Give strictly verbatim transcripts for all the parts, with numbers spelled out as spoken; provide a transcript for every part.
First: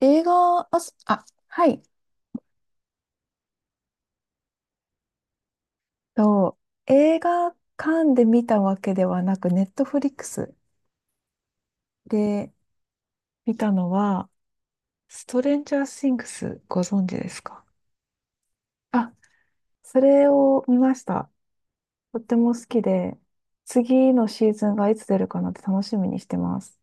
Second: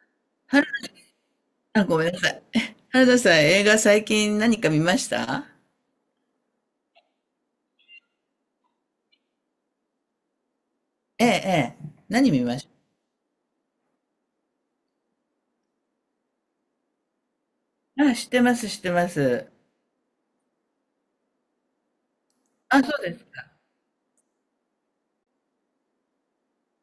映は画、さ あ、すあ、は い。あ、ごめんなさい。原田さん、映画最近何か見ました？と、映画館で見たわけではなく、ネットフリックスええ、ええ。何見でまし見たのは、ストレンジャー・シングス、ご存知ですか？た？あ、知ってます、知ってまあ、す。それを見ました。とっても好きあ、そうでで、すか。次のシーズンがいつ出るかなって楽しみにしてます。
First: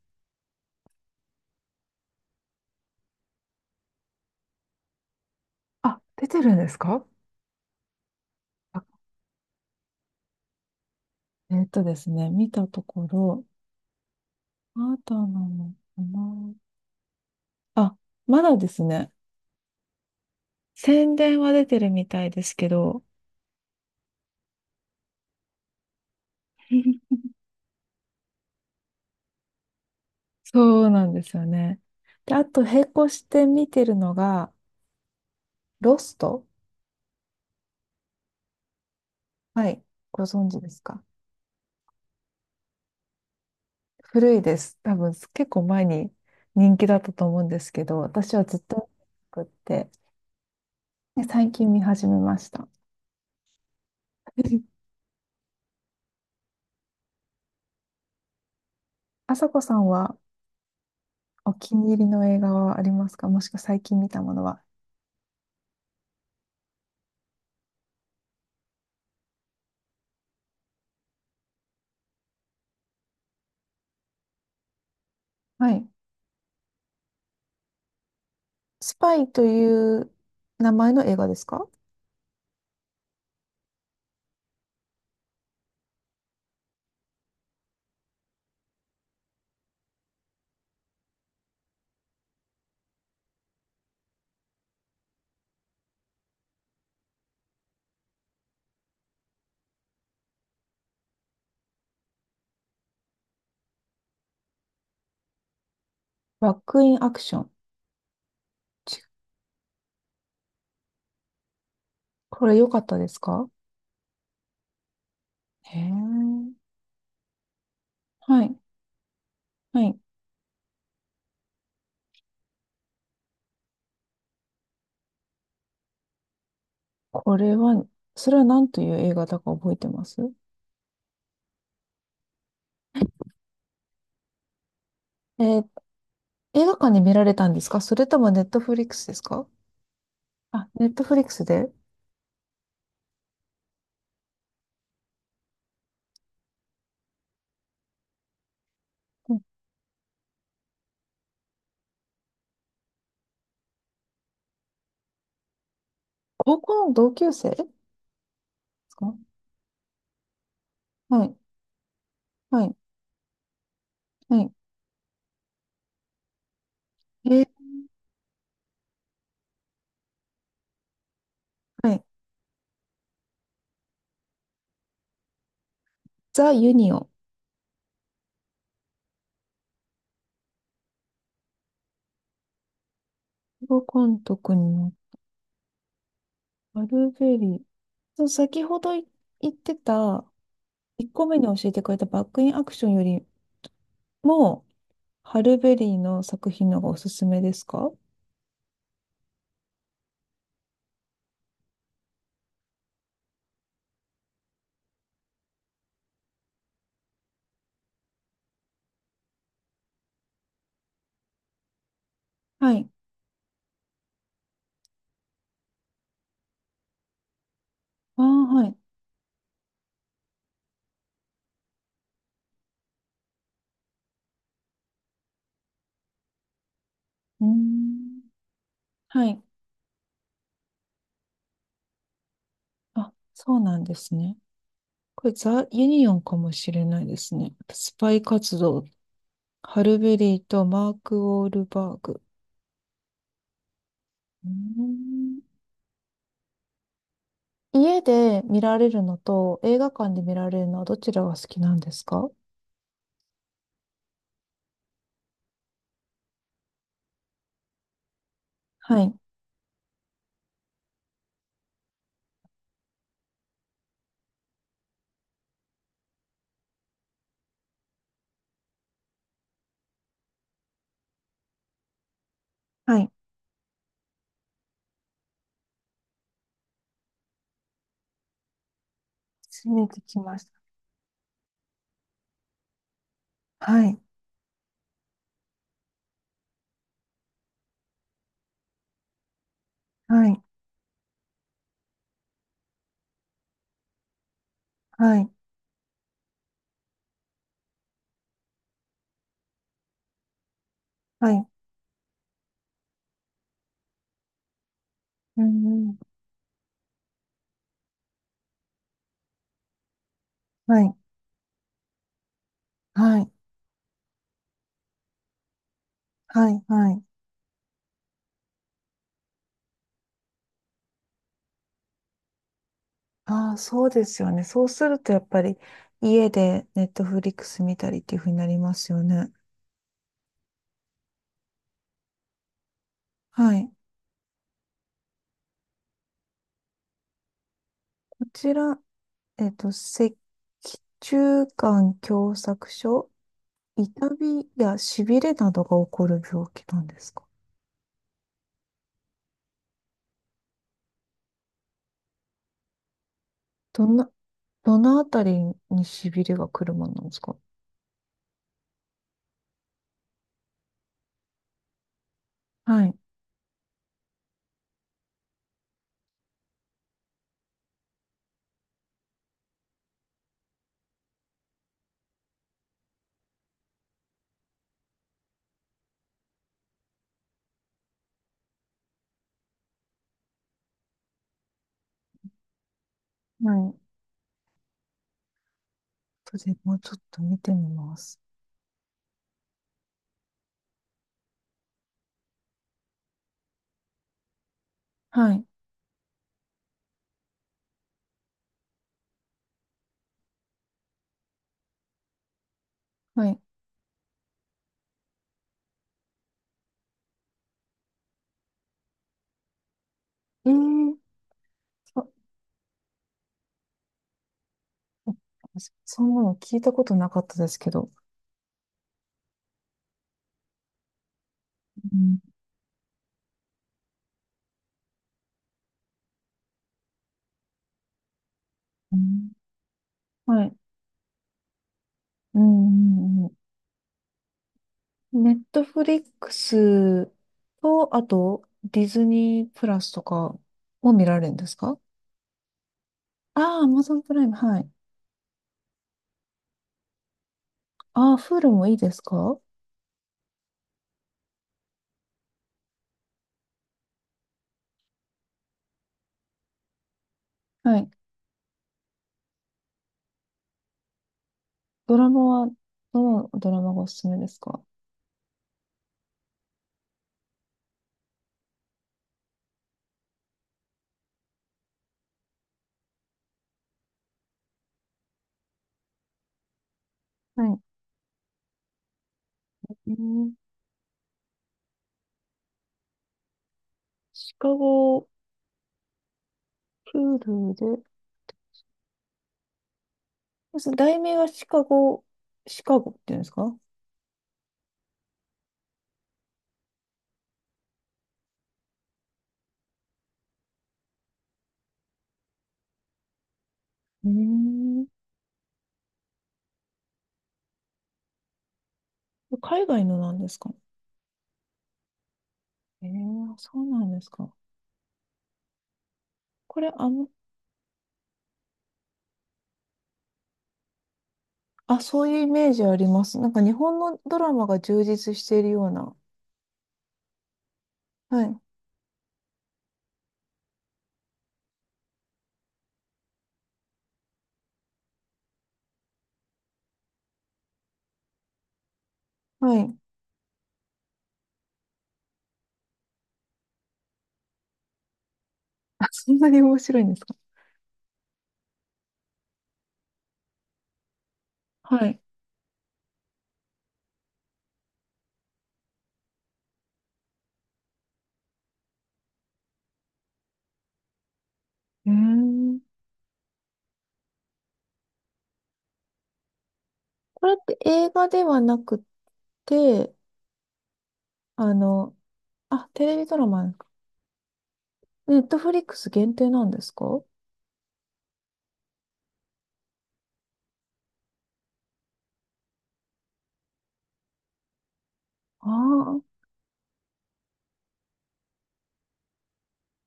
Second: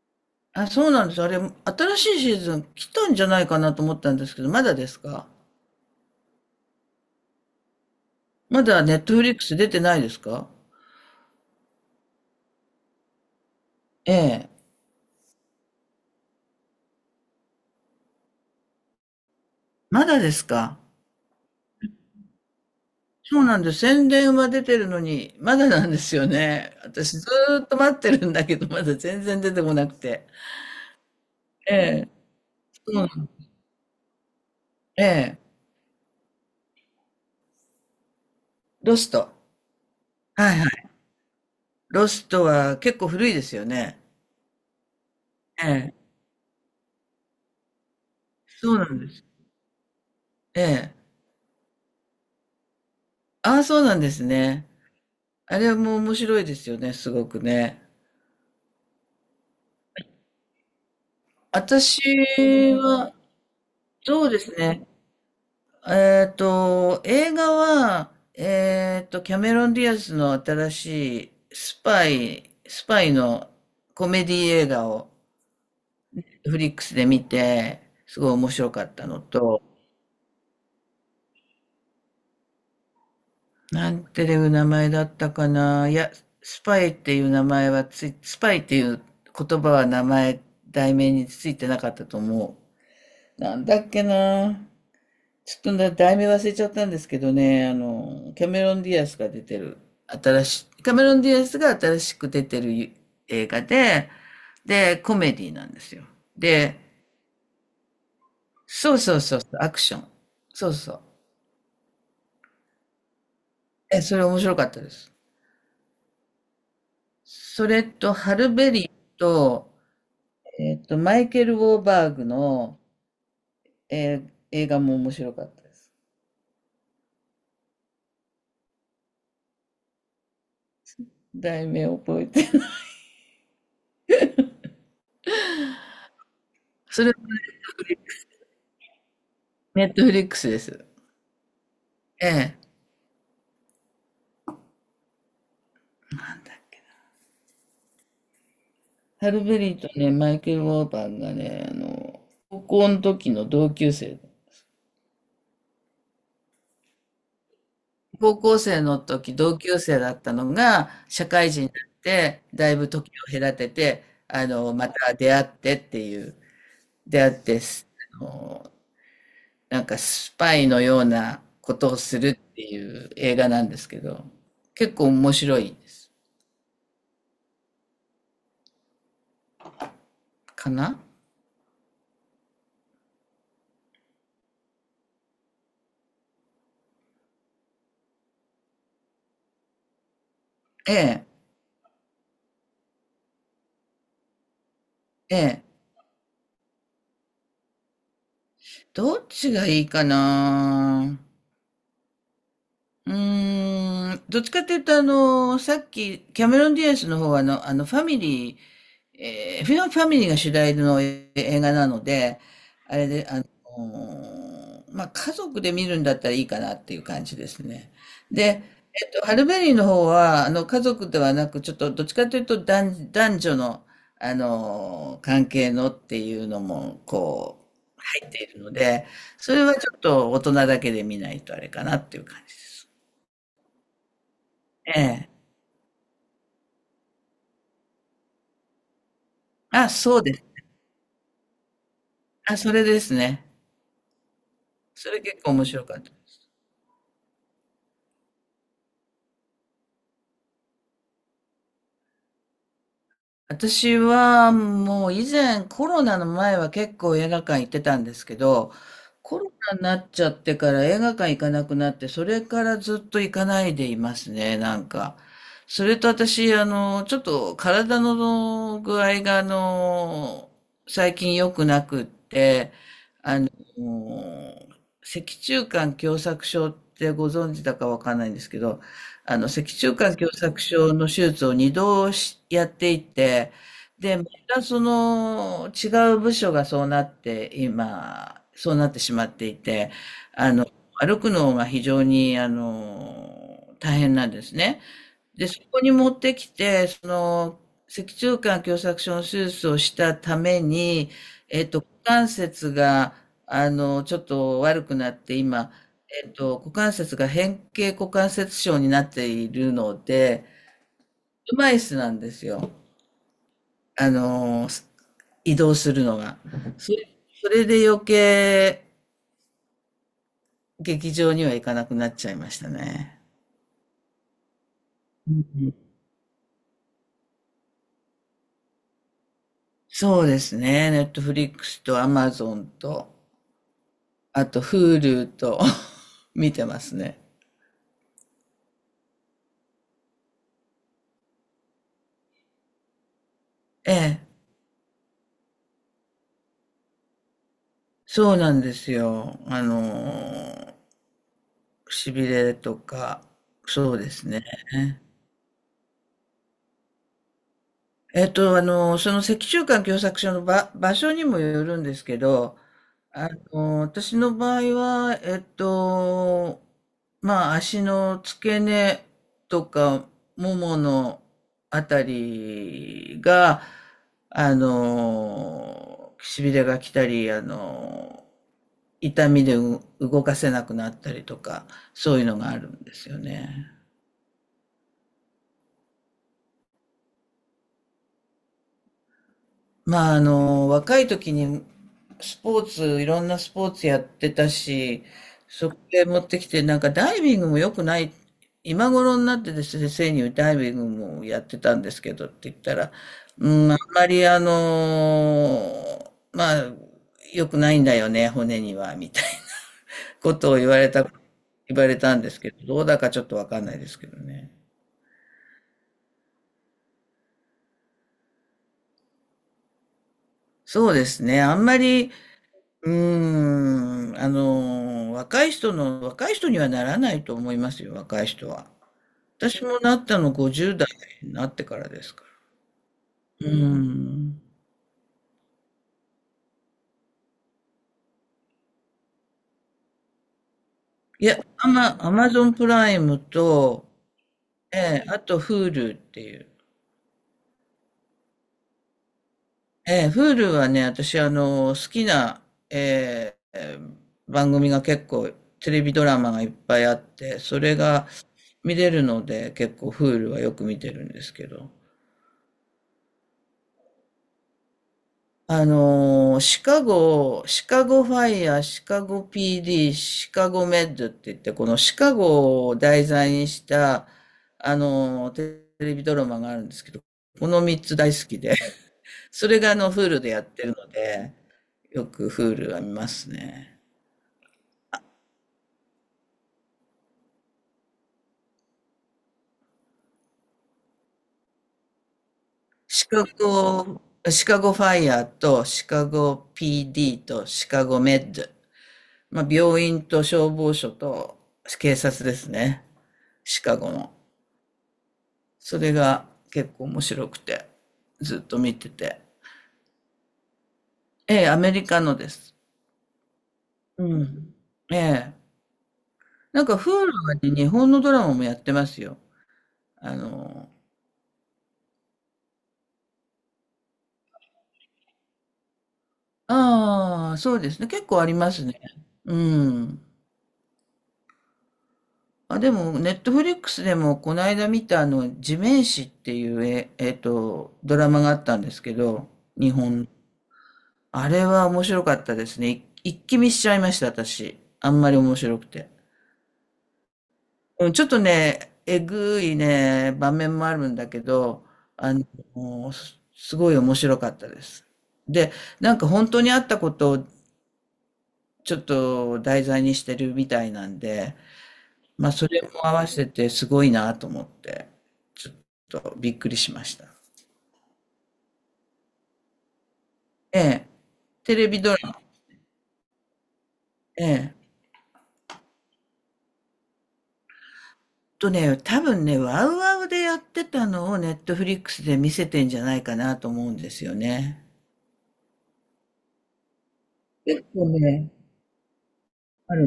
あ、そうなんです。あれ、新しいシーズン来たんじゃないかなと思ったんですけど、まだですか？あ、出てるんですか？まあ、だネットフリックス出てないですか？えーっとですね、見たところ、ええ。まだなのかな。あ、まだですね。まだですか？宣伝は出てるみたいですけど、そうなんです。宣伝は出てるのに、まだなんですよね。私ず ーっと待ってるんだけど、まだ全然出てこなくて。そうなんですよね。ええ。で、あと並そうな行しん、て見てるのが、ええ。ロスト。ロスト。はい。ご存はい知はですい、か？ロストは結構古いですよね。古いです。多分結構え前え。に人気だったと思うんですけど、私はずっそとう見なてんです。なくって、ええ。で最近見始めました。ああ、そうなんですね。あれはもう面白いですよね、すごくね。あさこさんはお気に入私りの映画はありまは、すか？もしくは最近見たそうもでのすは。ね。えっと、映画は、えっと、キャメロン・ディアスの新しいスパイ、スパイのコメディ映画をはい。フリックスで見て、すごい面白かっスたパのイとと、いう名前の映画ですか？なんていう名前だったかな。いや、スパイっていう名前はつい、スパイっていう言葉は名前、題名についてなかったと思う。なんだっけな。ちょっとな題名忘れちゃったんですけどね、あの、キャメロン・ディアスが出てる、新しい、キャメロン・ディアスが新しく出てる映画で、で、コメディなんですよ。バッで、クインアクション。そち、うそうそう、アクション。そうそう。これ良かったですか？え、それ面白かったです。へえ。それと、ハはルい。ベリーと、はい。えっと、マイケル・ウォーバーグの、えー映画も面白かったです。これは、それは何という映画だか覚えてます？題名覚えてない。えーっ、映画館でそれ見られはたんですか？それともネットフリックスですか？ネットフリックスであ、す。ネットフリックスで、ええ。なんだハうん、ルベリーとね、マイケル・ウォーバーグがね、あの、高校の時の同級生。高校の同級生で高校生すのか？時同級生だったのがは社い、会人になってはだい、いぶ時を隔ててはあい。のまた出会ってっていう出会えってー、す、あの、なんかスパイのようなことはをい。するっていう映画なんですけど、結構面白いです。ザ・ユニオン。かな、映画監督のアルベリー。そう、先ほどい言ってた、え1個え、目に教えてくれたバックインアクションよりも、えハルえ。ベリーの作品の方がおすすめですか？どっちがいいかな。うーん、どっちかっていうと、あの、さっき、キャメロン・ディアスの方は、あの、あの、ファミリー、えーフィンファミリーが主題の映画なので、はい。あれで、あのーまあ、家族で見るんだったらいいかなっていう感じですね。ああ、で、はい。えっと、ハルベリーの方は、あの、家族ではなく、ちょっと、どっちかというと男、男女の、あのー関係のっていうのも、うーこう、ん、入っているので、はい。それはちょっと大人だけで見ないとあれかなっていう感じです。あ、そうなんですね。えこえ。れザ・ユニオンかもしれないですね。スパイ活動。ハあ、ルベそうでリす。ーとマーク・ウォールバーグ。あ、それですね。うーそれ結構ん、面白かった。家で見られるのと映画館で見られるのはどちらが好きなんですか？私はもう以前コロナの前は結構映画館行ってたんですけど、はい。コロナになっちゃってから映画館行かなくなって、それからずっと行かないでいますね、なんか。それと私、あの、ちょっと体の具合が、あの、最近良くなくって、はい。あの、脊柱管狭窄症ってご存知だかわかんないんですけど、あの、脊初め柱て管き狭ました。窄症の手術をにどしやっていて、はい。で、またその違う部署がそうなって、今、そうなってしまっていて、はい。あの、歩くのが非常に、あの、大変なんですね。はい。で、そこに持ってきて、その、脊柱管狭窄症の手術をしたために、はい。えっと、股関節が、あの、ちょっと悪くなって、う今、んうん。えっと、股関節が変形股関節症になっているので、はい。車椅子なんですよ。はい。あの、移動するのが。はい。はそい。れ、それで余計、劇場には行かなくなっちゃいましたね。ああ、そうですよね。そうするとやっうぱりん、家でネットフリックス見たりっていうふうになりますよね。そうですね。ネットフリックスとアマゾンと。はい。あと、Hulu と 見てますね。こちら、えっと、赤中間狭窄症、え痛え、みやしびれなどが起こる病気なんですか？そうなんですよ。あのー、しびれとか、どそんうな、ですね。どのあたりにしびれが来るものなんですか？えっと、あの、その脊柱管狭窄症の場、場所にもよるんですけど、はい。あの、私の場合は、えっと、まあ、足の付け根とか、もものあたりが、あの、しびれが来たり、あの、痛みでう動かせなくなったりとか、そういうのがあるんですよはね。い。それもうちょっと見てみます。まあ、あの、若い時にスポーツ、いろんなスポーツやってたし、はい。そこで持ってきて、なんかダイビングも良くない、今頃になってですね、先生にダイビングもやってたんですけどって言ったら、はい。うん、あんまりあの、まあ、良くないんだよね、骨には、みたいなこえとを言われー、た、言われそ、たんですけど、どうだかちょっとわかんないですけどね。そんなの聞いたことなかったですけど。そうですね。あんまうり、んうーん、あの、若い人の若い人にはならないと思いますよ、若い人は。うん、私もなったのはい。ごじゅう代になってからですかうんうん、ら。うん。うん。ネットフリックスと、あと、ディズニープラスとかも見らいれるんや、ですアか？マ、アマゾンプライムああ、アマと、ゾンプライム、はい。ええ、あと Hulu っていう。ああ、フールもいいですか？ええ、Hulu はね、私、あの、好きな、ええ、ええ番組が結構、テレビドラマがいっぱいあって、それはい。が見れるので、結構 Hulu はよく見てるんですけど。ドラマは、どのドラマがおすすめですか？あのーシカゴ、シカゴファイヤー、シカゴ ピーディー、シカゴメッドって言って、このシカゴを題材にした、あのーテレビドラマがあるんですけど、はこい。のみっつ大好きで、それがあの、うフ u でん、やってるので、よくフールは見ますね。シカゴ、フールで、そう題名はシカゴ、シカゴっシていうんカですか？ゴ、シカゴファイヤーとシカゴ ピーディー とシカゴメッド。まあ、病院と消防署と警察ですね。シカゴえの。ー、それが結構面白くて、ずっと見てて。海外のなんですか？ええ、アメリカのです。えー、そうなんでうすか？ん。ええ。こなんれ、か あの、 Hulu に日本のドラマもやってますよ。あの、あ、そういうイメージあります。なんか日本のドラマが充実しているような。ああ、そうですね。結は構ありい。ますね。うん。あ、でも、ネットフリックスでも、この間見た、あの、地面師っていう、え、えっと、ドラマがあったんですけど、は日い。本。あれは面白かったですね。い一気見しちゃいました、私。あんまり面白くあ、て。そんなに面白いんですか？うんちょっとね、えぐいね、場面もあるんだけど、はい。あの、すすごい面白かったです。で、なんか本当にあったことをちょっと題材にしてるみたいなんで、うーまあそん。れも合わせてすごいなと思って、ちょっとびっくりしました。これって映画ではなくて、ええ、あテレビの、ドラマ。あ、テレビドラマなんですか？ええ。ネットフリックス限定なんですか？とね、多分ね、ワウワウでやってたのをネットフリックスで見せてんじゃないかなと思うんですよね。ああ結構ね、